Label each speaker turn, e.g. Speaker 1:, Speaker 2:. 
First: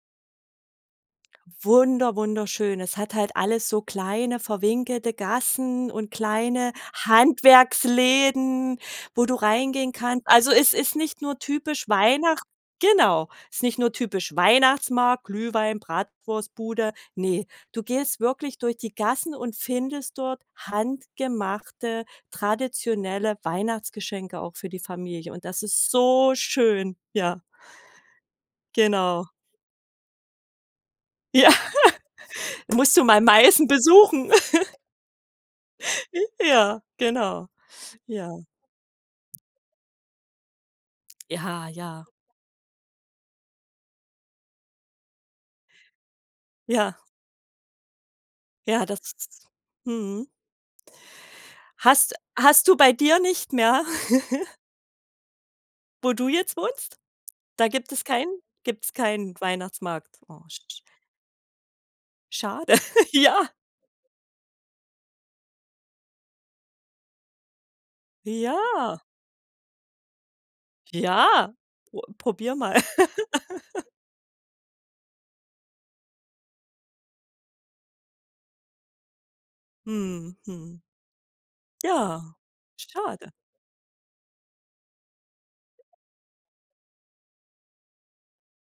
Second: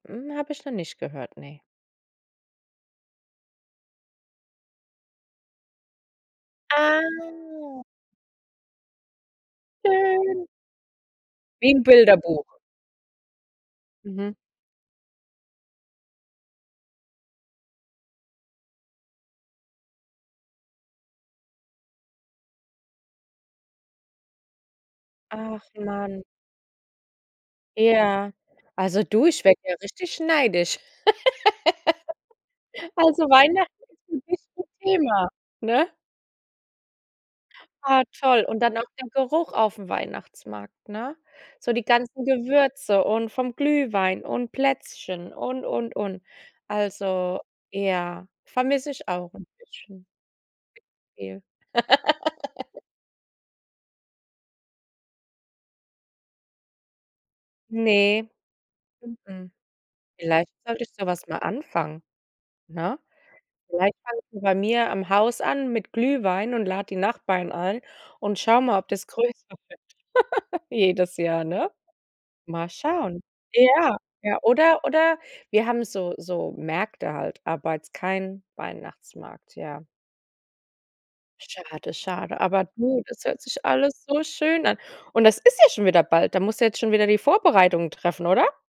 Speaker 1: Hm, habe ich noch nicht gehört, ne.
Speaker 2: Wunder wunderschön. Es hat halt alles so kleine verwinkelte Gassen und kleine
Speaker 1: Ah.
Speaker 2: Handwerksläden, wo du reingehen kannst.
Speaker 1: Schön
Speaker 2: Also es ist nicht nur
Speaker 1: Wie im
Speaker 2: typisch Weihnacht
Speaker 1: Bilderbuch.
Speaker 2: genau. Ist nicht nur
Speaker 1: Mhm.
Speaker 2: typisch Weihnachtsmarkt, Glühwein, Bratwurstbude. Ne, du gehst wirklich durch die Gassen und findest dort handgemachte, traditionelle Weihnachtsgeschenke auch für die Familie. Und das
Speaker 1: Ach
Speaker 2: ist
Speaker 1: Mann.
Speaker 2: so schön, ja.
Speaker 1: Ja. Also du,
Speaker 2: Genau.
Speaker 1: ich werde ja richtig neidisch.
Speaker 2: Ja, musst du mal
Speaker 1: Also
Speaker 2: Meißen
Speaker 1: Weihnachten ist 'n
Speaker 2: besuchen.
Speaker 1: bisschen Thema, ne?
Speaker 2: J ja, genau.
Speaker 1: Ah, toll.
Speaker 2: Ja.
Speaker 1: Und dann noch der Geruch aufm Weihnachtsmarkt, ne?
Speaker 2: Ja,
Speaker 1: So die
Speaker 2: ja.
Speaker 1: ganzen Gewürze und vom Glühwein und Plätzchen und, und, und.
Speaker 2: Ja.
Speaker 1: Also, ja,
Speaker 2: Ja,
Speaker 1: vermisse
Speaker 2: das
Speaker 1: ich auch 'n bisschen.
Speaker 2: mhm.
Speaker 1: Viel.
Speaker 2: Hast hast du bei dir nicht mehr? Wo du jetzt wohnst? Da gibt es
Speaker 1: Ne,
Speaker 2: keinen gibt's keinen
Speaker 1: mhm,
Speaker 2: Weihnachtsmarkt. Oh,
Speaker 1: vielleicht
Speaker 2: sch
Speaker 1: sollte ich so was mal anfangen,
Speaker 2: Schade,
Speaker 1: ne?
Speaker 2: ja.
Speaker 1: Vielleicht fange ich bei mir am Haus an mit Glühwein und lade die Nachbarn ein und schaue mal, ob
Speaker 2: Ja.
Speaker 1: das größer wird jedes Jahr,
Speaker 2: Ja,
Speaker 1: ne?
Speaker 2: pro probiere
Speaker 1: Mal
Speaker 2: mal.
Speaker 1: schauen. Ja. Ja, oder oder wir haben so so Märkte halt, aber jetzt kein Weihnachtsmarkt, ja.
Speaker 2: Mhm, mhm.
Speaker 1: Schade,
Speaker 2: Ja,
Speaker 1: schade. Aber du, das
Speaker 2: schade.
Speaker 1: hört sich alles so schön an. Und das ist ja schon wieder bald. Da musst du jetzt schon wieder die Vorbereitungen treffen, oder?